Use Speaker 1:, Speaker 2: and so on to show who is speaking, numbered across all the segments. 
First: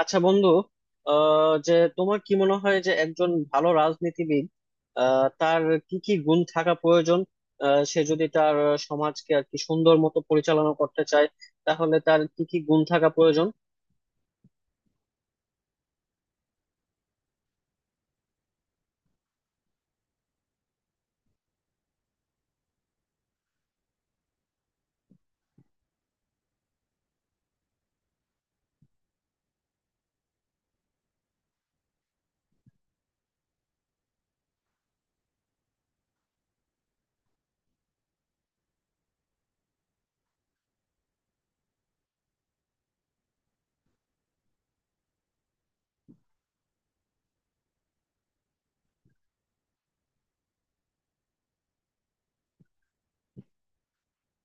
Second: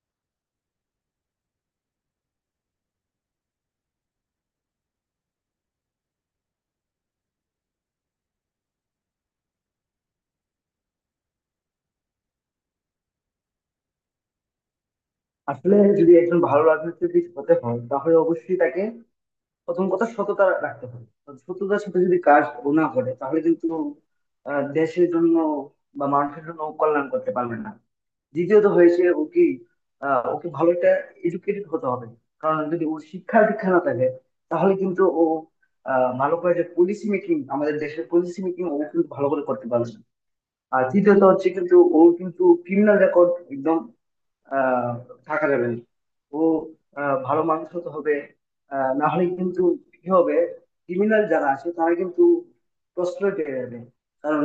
Speaker 1: আচ্ছা বন্ধু। আহ যে তোমার কি মনে হয় যে একজন ভালো রাজনীতিবিদ, তার কি কি গুণ থাকা প্রয়োজন? সে যদি তার সমাজকে আর কি সুন্দর মতো পরিচালনা করতে চায়, তাহলে তার কি কি গুণ থাকা প্রয়োজন?
Speaker 2: আসলে যদি একজন ভালো রাজনীতিবিদ হতে হয় তাহলে অবশ্যই তাকে প্রথম কথা সততা রাখতে হবে। সততার সাথে যদি কাজ ও না করে তাহলে কিন্তু দেশের জন্য বা মানুষের জন্য ও কল্যাণ করতে পারবে না। দ্বিতীয়ত হয়েছে ও কি ওকে ভালো একটা এডুকেটেড হতে হবে। কারণ যদি ওর শিক্ষা দীক্ষা না থাকে তাহলে কিন্তু ও ভালো করে যে পলিসি মেকিং আমাদের দেশের পলিসি মেকিং ও কিন্তু ভালো করে করতে পারবে না। আর তৃতীয়ত হচ্ছে কিন্তু ও কিন্তু ক্রিমিনাল রেকর্ড একদম আহ থাকা যাবে না। ও ভালো মানুষ হতে হবে। না হলে কিন্তু কি হবে? ক্রিমিনাল যারা আছে তারা কিন্তু প্রশ্রয় পেয়ে যাবে, কারণ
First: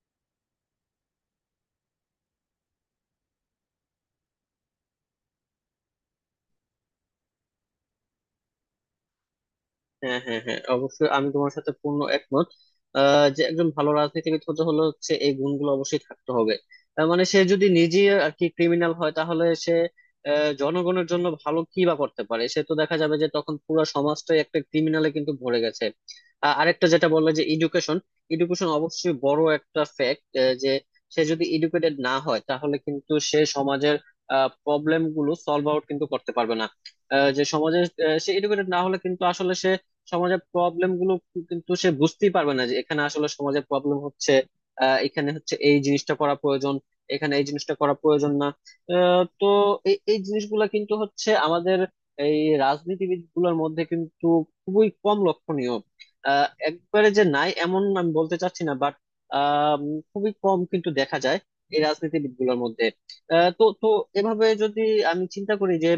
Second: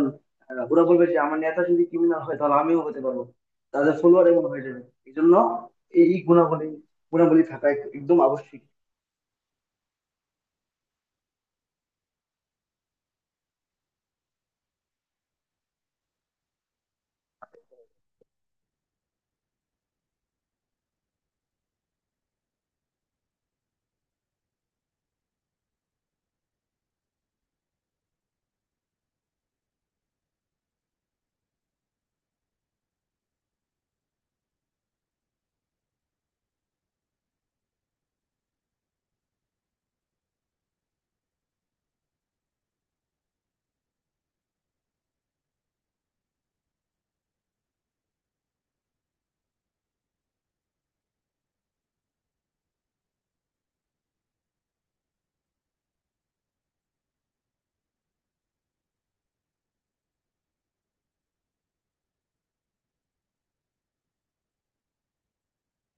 Speaker 2: ওরা বলবে যে আমার নেতা যদি ক্রিমিনাল হয় তাহলে আমিও হতে পারবো। তাদের ফলোয়ার এমন হয়ে যাবে। এই জন্য এই গুণাবলী গুণাবলী থাকা একদম আবশ্যিক।
Speaker 1: হ্যাঁ হ্যাঁ হ্যাঁ, অবশ্যই আমি তোমার সাথে পূর্ণ একমত। যে একজন ভালো রাজনীতিবিদ হতে হলে হচ্ছে এই গুণগুলো অবশ্যই থাকতে হবে। তার মানে সে যদি নিজে আর কি ক্রিমিনাল হয়, তাহলে সে জনগণের জন্য ভালো কি বা করতে পারে? সে তো দেখা যাবে যে তখন পুরো সমাজটাই একটা ক্রিমিনালে কিন্তু ভরে গেছে। আরেকটা যেটা বললে যে এডুকেশন, এডুকেশন অবশ্যই বড় একটা ফ্যাক্ট। যে সে যদি এডুকেটেড না হয়, তাহলে কিন্তু সে সমাজের প্রবলেম গুলো সলভ আউট কিন্তু করতে পারবে না। যে সমাজে সে এডুকেটেড না হলে কিন্তু আসলে সমাজের প্রবলেম গুলো কিন্তু সে বুঝতেই পারবে না যে এখানে আসলে সমাজের প্রবলেম হচ্ছে। এখানে হচ্ছে এই জিনিসটা করা প্রয়োজন, এখানে এই জিনিসটা করা প্রয়োজন না। তো এই এই জিনিসগুলা কিন্তু হচ্ছে আমাদের এই রাজনীতিবিদ গুলোর মধ্যে কিন্তু খুবই কম লক্ষণীয়। একবারে যে নাই এমন আমি বলতে চাচ্ছি না, বাট খুবই কম কিন্তু দেখা যায় এই রাজনীতিবিদ গুলোর মধ্যে। আহ, তো তো এভাবে যদি আমি চিন্তা করি যে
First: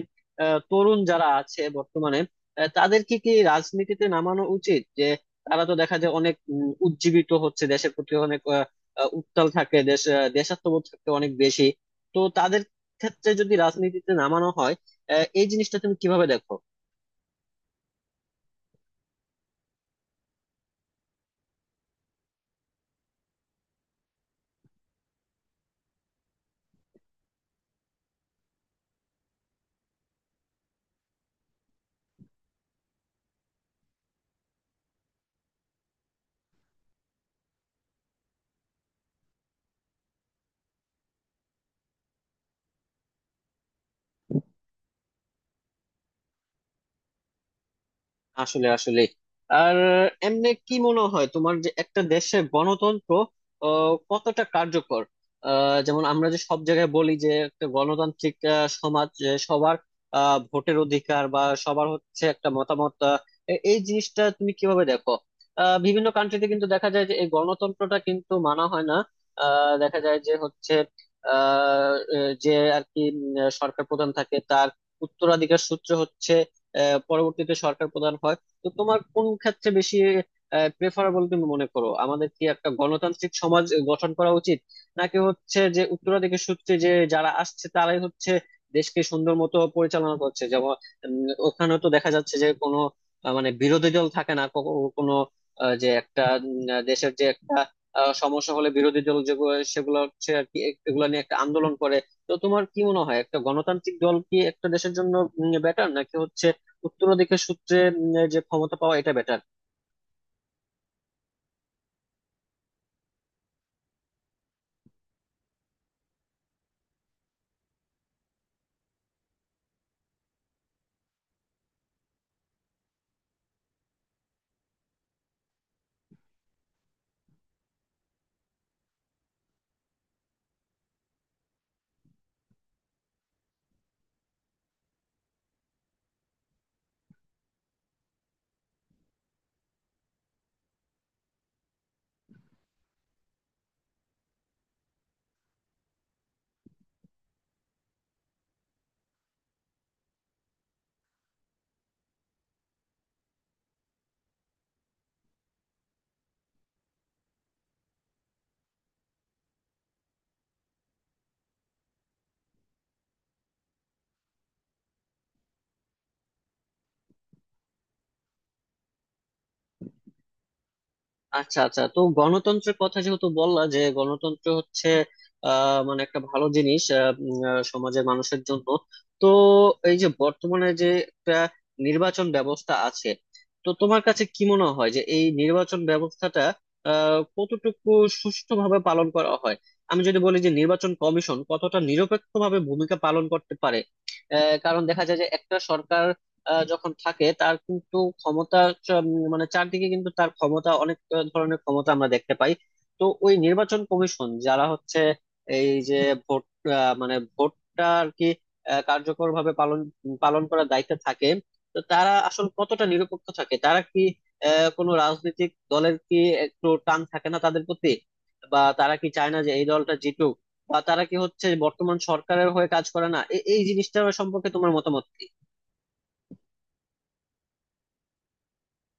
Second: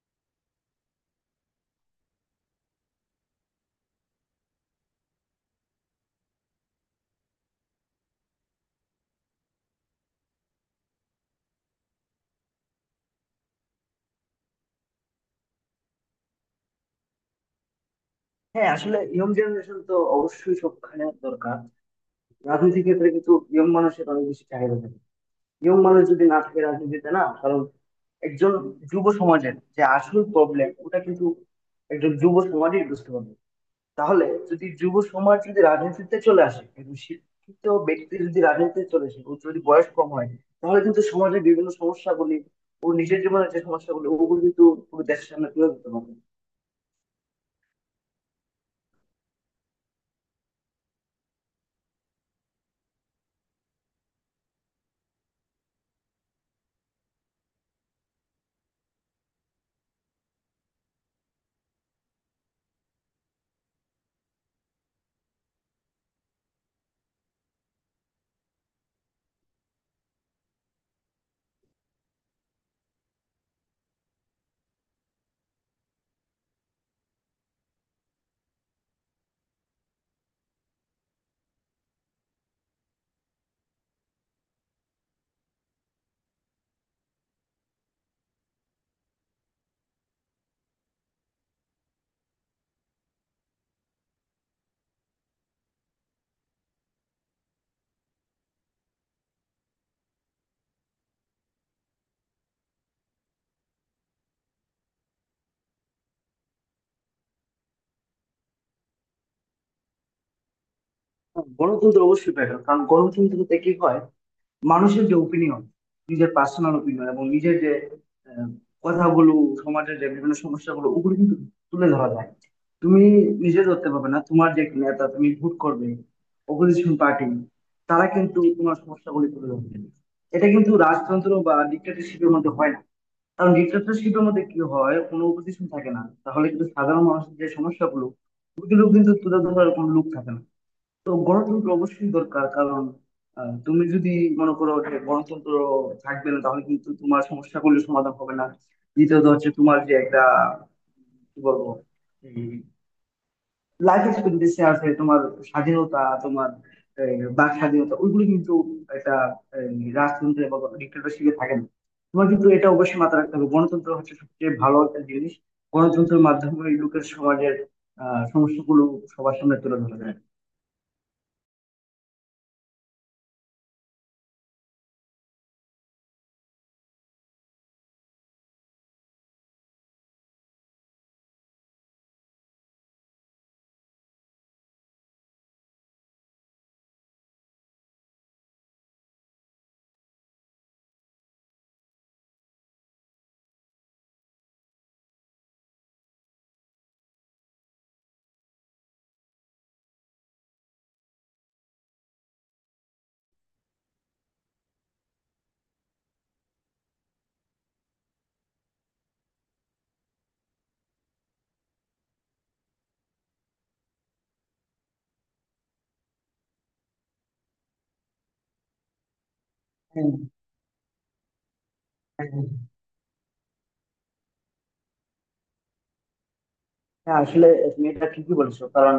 Speaker 1: তরুণ যারা আছে বর্তমানে, তাদের কি কি রাজনীতিতে নামানো উচিত? যে তারা তো দেখা যায় অনেক উজ্জীবিত হচ্ছে দেশের প্রতি, অনেক আহ, আহ, উত্তাল থাকে দেশ, দেশাত্মবোধ থাকে অনেক বেশি। তো তাদের ক্ষেত্রে যদি রাজনীতিতে নামানো হয়, এই জিনিসটা তুমি কিভাবে দেখো?
Speaker 2: হ্যাঁ, আসলে ইয়ং জেনারেশন তো অবশ্যই সবখানে দরকার। রাজনীতির ক্ষেত্রে কিন্তু ইয়ং মানুষের অনেক বেশি চাহিদা থাকে। ইয়ং মানুষ যদি না থাকে রাজনীতিতে, না কারণ একজন যুব সমাজের যে আসল প্রবলেম ওটা কিন্তু একজন যুব সমাজই বুঝতে পারবে। তাহলে যদি যুব সমাজ যদি রাজনীতিতে চলে আসে, একজন শিক্ষিত ব্যক্তি যদি রাজনীতিতে চলে আসে, ওর যদি বয়স কম হয় তাহলে কিন্তু সমাজের বিভিন্ন সমস্যাগুলি, ও নিজের জীবনের যে সমস্যাগুলি, ওগুলো কিন্তু পুরো দেশের সামনে তুলে ধরতে পারবে।
Speaker 1: আসলে আসলে আর এমনি কি মনে হয় তোমার যে একটা দেশের গণতন্ত্র কতটা কার্যকর? যেমন আমরা যে সব জায়গায় বলি যে একটা গণতান্ত্রিক সমাজ, যে সবার ভোটের অধিকার বা সবার হচ্ছে একটা মতামত, এই জিনিসটা তুমি কিভাবে দেখো? বিভিন্ন কান্ট্রিতে কিন্তু দেখা যায় যে এই গণতন্ত্রটা কিন্তু মানা হয় না। দেখা যায় যে হচ্ছে আহ, এ, যে আর কি সরকার প্রধান থাকে, তার উত্তরাধিকার সূত্র হচ্ছে পরবর্তীতে সরকার প্রধান হয়। তো তোমার কোন ক্ষেত্রে বেশি প্রেফারেবল তুমি মনে করো? আমাদের কি একটা গণতান্ত্রিক সমাজ গঠন করা উচিত, নাকি হচ্ছে যে উত্তরাধিকার সূত্রে যে যারা আসছে তারাই হচ্ছে দেশকে সুন্দর মতো পরিচালনা করছে? যেমন উম, ওখানে তো দেখা যাচ্ছে যে কোনো মানে বিরোধী দল থাকে না কোনো যে একটা দেশের যে একটা সমস্যা হলে বিরোধী দল যেগুলো সেগুলো হচ্ছে আর কি এগুলো নিয়ে একটা আন্দোলন করে। তো তোমার কি মনে হয় একটা গণতান্ত্রিক দল কি একটা দেশের জন্য বেটার, নাকি হচ্ছে উত্তরাধিকার সূত্রে যে ক্ষমতা পাওয়া এটা বেটার?
Speaker 2: গণতন্ত্র অবশ্যই বেটার, কারণ গণতন্ত্রতে কি হয়, মানুষের যে ওপিনিয়ন, নিজের পার্সোনাল ওপিনিয়ন এবং নিজের যে আহ, কথাগুলো, সমাজের যে বিভিন্ন সমস্যাগুলো, ওগুলো কিন্তু তুলে ধরা যায়। তুমি নিজে ধরতে পারবে না, তোমার যে নেতা তুমি ভোট করবে, অপোজিশন পার্টি, তারা কিন্তু তোমার সমস্যাগুলি তুলে ধরবে। এটা কিন্তু রাজতন্ত্র বা ডিক্টেটরশিপের মধ্যে হয় না। কারণ ডিক্টেটরশিপের মধ্যে কি হয়, কোনো অপোজিশন থাকে না, তাহলে কিন্তু সাধারণ মানুষের যে সমস্যাগুলো, ওগুলো কিন্তু তুলে ধরার কোনো লোক থাকে না। তো গণতন্ত্র অবশ্যই দরকার, কারণ তুমি যদি মনে করো যে গণতন্ত্র থাকবে না, তাহলে কিন্তু তোমার সমস্যাগুলো সমাধান হবে না। দ্বিতীয়ত হচ্ছে তোমার যে একটা, কি বলবো, লাইফ এক্সপেক্টেন্সি আছে, তোমার স্বাধীনতা, তোমার বাক স্বাধীনতা, ওইগুলো কিন্তু একটা আহ, রাজতন্ত্রে বা ডিক্টেটরশিপে থাকে না। তোমার কিন্তু এটা অবশ্যই মাথায় রাখতে হবে, গণতন্ত্র হচ্ছে সবচেয়ে ভালো একটা জিনিস। গণতন্ত্রের মাধ্যমে লোকের, সমাজের সমস্যাগুলো সবার সামনে তুলে ধরা যায়।
Speaker 1: আচ্ছা আচ্ছা, তো গণতন্ত্রের কথা যেহেতু বললা যে গণতন্ত্র হচ্ছে মানে একটা ভালো জিনিস সমাজের মানুষের জন্য। তো এই যে বর্তমানে যে একটা নির্বাচন ব্যবস্থা আছে, তো তোমার কাছে কি মনে হয় যে এই নির্বাচন ব্যবস্থাটা কতটুকু সুষ্ঠুভাবে পালন করা হয়? আমি যদি বলি যে নির্বাচন কমিশন কতটা নিরপেক্ষভাবে ভূমিকা পালন করতে পারে? কারণ দেখা যায় যে একটা সরকার যখন থাকে, তার কিন্তু ক্ষমতা মানে চারদিকে কিন্তু তার ক্ষমতা অনেক, ধরনের ক্ষমতা আমরা দেখতে পাই। তো ওই নির্বাচন কমিশন যারা হচ্ছে এই যে ভোট, মানে ভোটটা আর কি কার্যকর ভাবে পালন পালন করার দায়িত্বে থাকে, তো তারা আসলে কতটা নিরপেক্ষ থাকে? তারা কি কোনো রাজনৈতিক দলের কি একটু টান থাকে না তাদের প্রতি? বা তারা কি চায় না যে এই দলটা
Speaker 2: হ্যাঁ,
Speaker 1: জিতুক? বা তারা কি হচ্ছে বর্তমান
Speaker 2: হ্যাঁ।
Speaker 1: সরকারের হয়ে কাজ করে না? এই জিনিসটার সম্পর্কে তোমার মতামত কি?
Speaker 2: হ্যাঁ, আসলে তুমি এটা ঠিকই বলেছো। কারণ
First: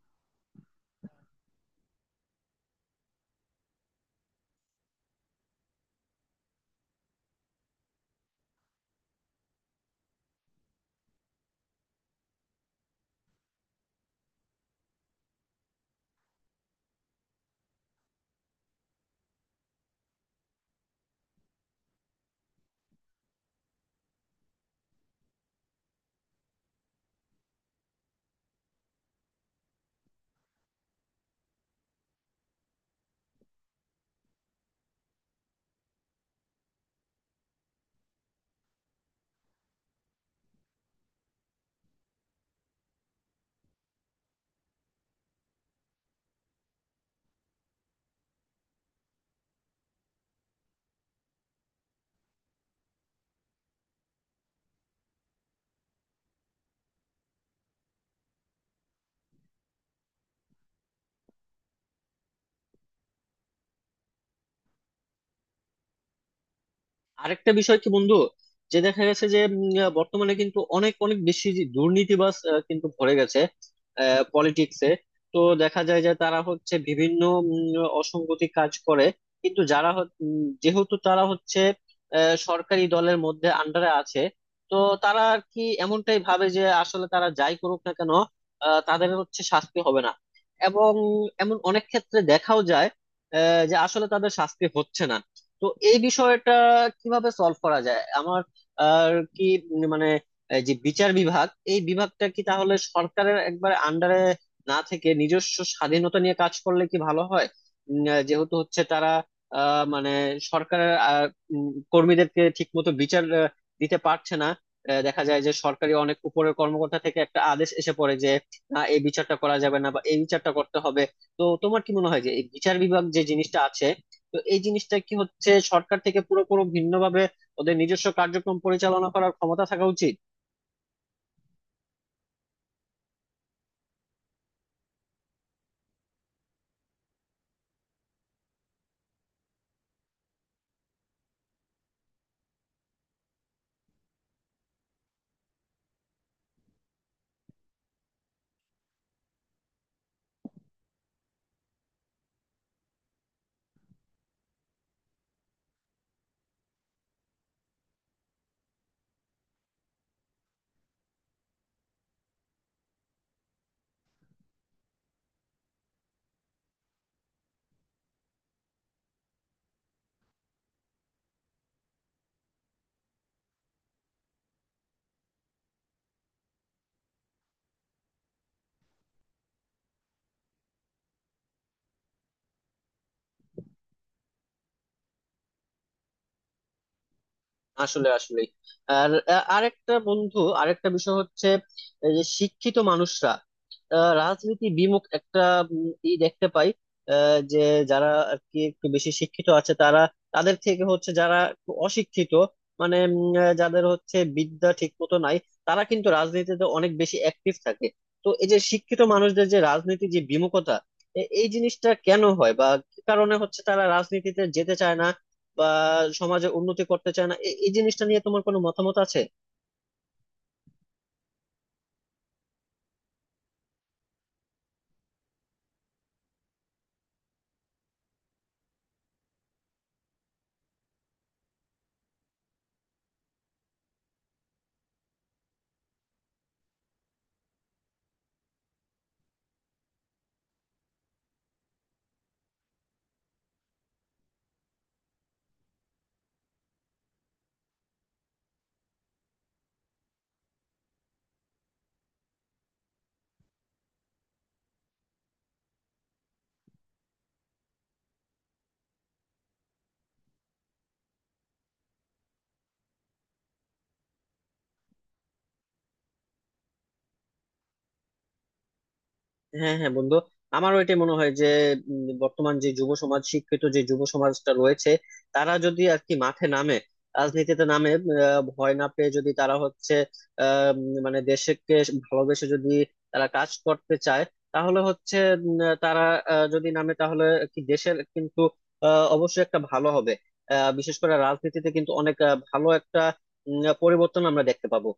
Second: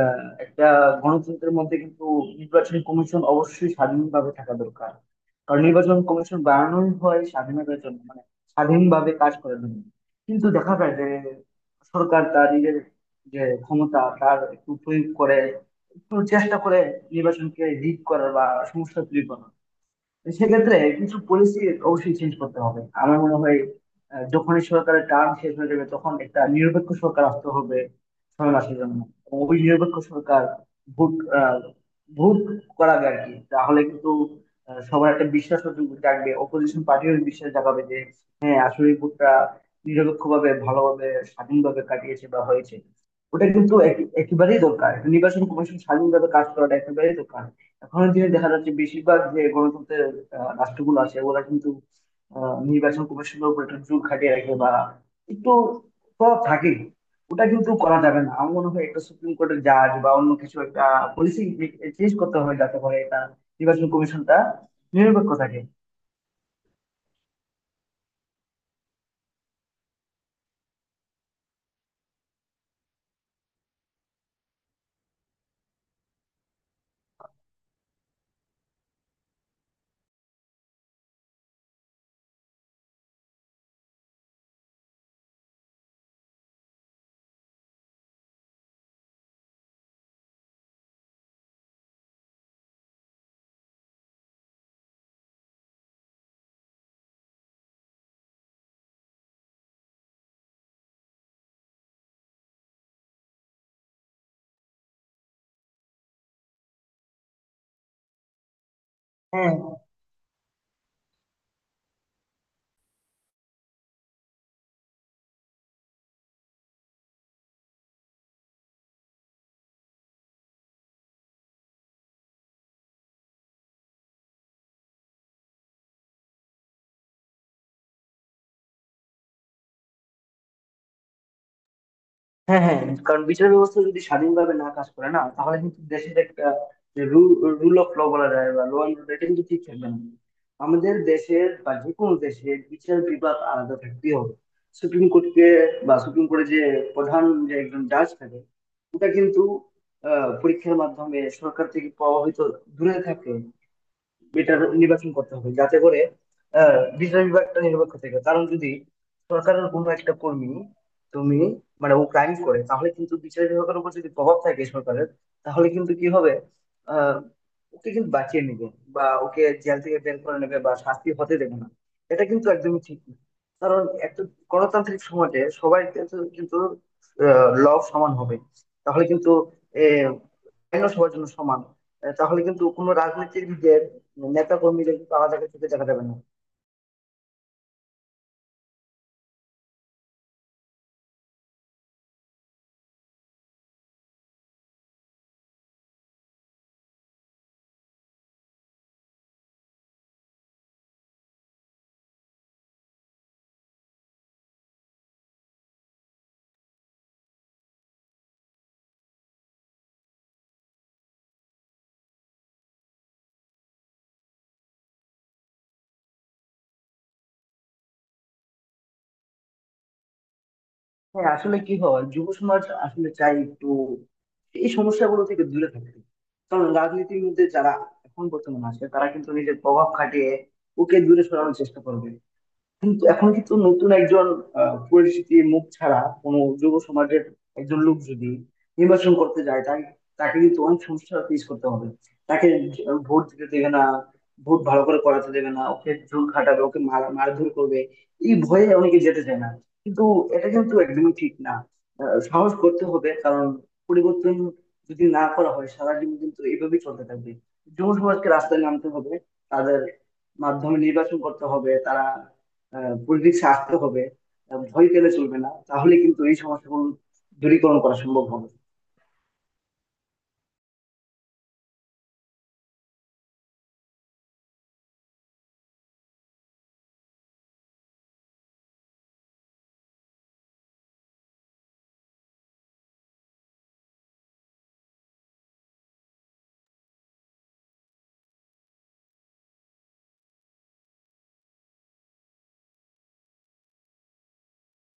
Speaker 2: একটা গণতন্ত্রের মধ্যে কিন্তু নির্বাচন কমিশন অবশ্যই স্বাধীনভাবে থাকা দরকার। কারণ নির্বাচন কমিশন বানানোই হয় স্বাধীনতার জন্য, মানে স্বাধীনভাবে কাজ করার জন্য। কিন্তু দেখা যায় যে সরকার তার নিজের যে ক্ষমতা, তার একটু প্রয়োগ করে, একটু চেষ্টা করে নির্বাচনকে রিগ করার বা সমস্যা তৈরি করার। সেক্ষেত্রে কিছু পলিসি অবশ্যই চেঞ্জ করতে হবে আমার মনে হয়। যখনই সরকারের টার্ম শেষ হয়ে যাবে তখন একটা নিরপেক্ষ সরকার আসতে হবে 6 মাসের জন্য। এবং ওই নিরপেক্ষ সরকার ভোট আহ, ভোট করাবে আর কি। তাহলে কিন্তু সবার একটা বিশ্বাস জাগবে, অপোজিশন পার্টিও বিশ্বাস জাগাবে যে হ্যাঁ আসলে ভোটটা নিরপেক্ষভাবে, ভালোভাবে, স্বাধীনভাবে কাটিয়েছে বা হয়েছে। ওটা কিন্তু একেবারেই দরকার, নির্বাচন কমিশন স্বাধীনভাবে কাজ করাটা একেবারেই দরকার। এখনের দিনে দেখা যাচ্ছে বেশিরভাগ যে গণতন্ত্রের রাষ্ট্রগুলো আছে, ওরা কিন্তু নির্বাচন কমিশনের উপর একটু জোর খাটিয়ে রাখে বা একটু প্রভাব থাকে। ওটা কিন্তু করা যাবে না। আমার মনে হয় একটা সুপ্রিম কোর্টের জাজ বা অন্য কিছু একটা পলিসি চেঞ্জ করতে হবে যাতে করে এটা নির্বাচন কমিশনটা নিরপেক্ষ থাকে।
Speaker 1: আরেকটা বিষয় কি বন্ধু, যে দেখা গেছে যে বর্তমানে কিন্তু অনেক অনেক বেশি যে দুর্নীতিবাজ কিন্তু ভরে গেছে পলিটিক্সে। তো দেখা যায় যে তারা হচ্ছে বিভিন্ন অসঙ্গতি কাজ করে। কিন্তু যেহেতু তারা হচ্ছে সরকারি দলের মধ্যে আন্ডারে আছে, তো তারা আর কি এমনটাই ভাবে যে আসলে তারা যাই করুক না কেন, তাদের হচ্ছে শাস্তি হবে না। এবং এমন অনেক ক্ষেত্রে দেখাও যায় যে আসলে তাদের শাস্তি হচ্ছে না। তো এই বিষয়টা কিভাবে সলভ করা যায় আমার আর কি, মানে এই যে বিচার বিভাগ, এই বিভাগটা কি তাহলে সরকারের একবারে আন্ডারে না থেকে নিজস্ব স্বাধীনতা নিয়ে কাজ করলে কি ভালো হয়? যেহেতু হচ্ছে তারা
Speaker 2: হ্যাঁ,
Speaker 1: মানে সরকারের কর্মীদেরকে ঠিক মতো বিচার দিতে পারছে না। দেখা যায় যে সরকারি অনেক উপরের কর্মকর্তা থেকে একটা আদেশ এসে পড়ে যে না, এই বিচারটা করা যাবে না বা এই বিচারটা করতে হবে। তো তোমার কি মনে হয় যে এই বিচার বিভাগ যে জিনিসটা আছে, তো এই জিনিসটা কি হচ্ছে সরকার থেকে পুরোপুরি ভিন্নভাবে ওদের নিজস্ব কার্যক্রম পরিচালনা করার ক্ষমতা থাকা উচিত?
Speaker 2: হ্যাঁ, হ্যাঁ, কারণ বিচার ব্যবস্থা যদি স্বাধীনভাবে না কাজ করে না তাহলে কিন্তু দেশের একটা, যে রুল অফ ল বলা যায় বা ল অ্যান্ড অর্ডার, এটা কিন্তু ঠিক থাকবে না। আমাদের দেশের বা যে কোনো দেশের বিচার বিভাগ আলাদা থাকতেই হবে। সুপ্রিম কোর্টকে বা সুপ্রিম কোর্টের যে প্রধান, যে একজন জাজ থাকে, ওটা কিন্তু পরীক্ষার মাধ্যমে, সরকার থেকে পাওয়া হয়তো দূরে থাকে, বেটার নির্বাচন করতে হবে যাতে করে বিচার বিভাগটা নিরপেক্ষ থেকে। কারণ যদি সরকারের কোনো একটা কর্মী, তুমি মানে ও ক্রাইম করে, তাহলে কিন্তু বিচার বিভাগের উপর যদি প্রভাব থাকে সরকারের, তাহলে কিন্তু কি হবে? আহ ওকে কিন্তু বাঁচিয়ে নেবে, বা ওকে জেল থেকে বের করে নেবে, বা শাস্তি হতে দেবে না। এটা কিন্তু একদমই ঠিক না। কারণ একটা গণতান্ত্রিক সমাজে সবাই কিন্তু কিন্তু ল সমান হবে, তাহলে কিন্তু এ, আইনও সবার জন্য সমান। তাহলে কিন্তু কোনো রাজনৈতিক দিকের নেতা কর্মীদের কিন্তু আলাদা চোখে দেখা যাবে না।
Speaker 1: আসলে আসলে আর আরেকটা বন্ধু, আরেকটা বিষয় হচ্ছে এই যে শিক্ষিত মানুষরা রাজনীতি বিমুখ একটা ই দেখতে পাই। যে যারা আর কি একটু বেশি শিক্ষিত আছে তারা, তাদের থেকে হচ্ছে যারা একটু অশিক্ষিত, মানে যাদের হচ্ছে বিদ্যা ঠিক মতো নাই, তারা কিন্তু রাজনীতিতে অনেক বেশি অ্যাক্টিভ থাকে। তো এই যে শিক্ষিত মানুষদের যে রাজনীতি যে বিমুখতা, এই জিনিসটা কেন হয় বা কি কারণে হচ্ছে তারা রাজনীতিতে যেতে চায় না বা সমাজে উন্নতি করতে চায় না? এই জিনিসটা নিয়ে তোমার কোনো মতামত আছে?
Speaker 2: হ্যাঁ, আসলে কি হয়, যুব সমাজ আসলে চাই একটু এই সমস্যাগুলো থেকে দূরে থাকতে। কারণ রাজনীতির মধ্যে যারা এখন বর্তমানে আছে তারা কিন্তু নিজের প্রভাব খাটিয়ে ওকে দূরে সরানোর চেষ্টা করবে। কিন্তু এখন কিন্তু নতুন একজন পরিচিতির মুখ ছাড়া কোনো যুব সমাজের একজন লোক যদি নির্বাচন করতে যায়, তাকে তাকে কিন্তু অনেক সমস্যা ফেস করতে হবে। তাকে ভোট দিতে দেবে না, ভোট ভালো করে করাতে দেবে না, ওকে জোর খাটাবে, ওকে মারধর করবে। এই ভয়ে অনেকে যেতে চায় না। কিন্তু এটা কিন্তু একদমই ঠিক না। সাহস করতে হবে। কারণ পরিবর্তন যদি না করা হয় সারা জীবন কিন্তু এইভাবেই চলতে থাকবে। যুব সমাজকে রাস্তায় নামতে হবে, তাদের মাধ্যমে নির্বাচন করতে হবে, তারা পলিটিক্সে আসতে হবে। ভয় পেলে চলবে না, তাহলে কিন্তু এই সমস্যাগুলো দূরীকরণ করা সম্ভব হবে।
Speaker 1: হ্যাঁ হ্যাঁ বন্ধু, আমারও এটা মনে হয় যে বর্তমান যে যুব সমাজ, শিক্ষিত যে যুব সমাজটা রয়েছে, তারা যদি আর কি মাঠে নামে, রাজনীতিতে নামে, ভয় না পেয়ে যদি তারা হচ্ছে মানে দেশকে ভালোবেসে যদি তারা কাজ করতে চায়, তাহলে হচ্ছে তারা যদি নামে তাহলে কি দেশের কিন্তু অবশ্যই একটা ভালো হবে। বিশেষ করে রাজনীতিতে কিন্তু অনেক ভালো একটা পরিবর্তন আমরা দেখতে পাবো।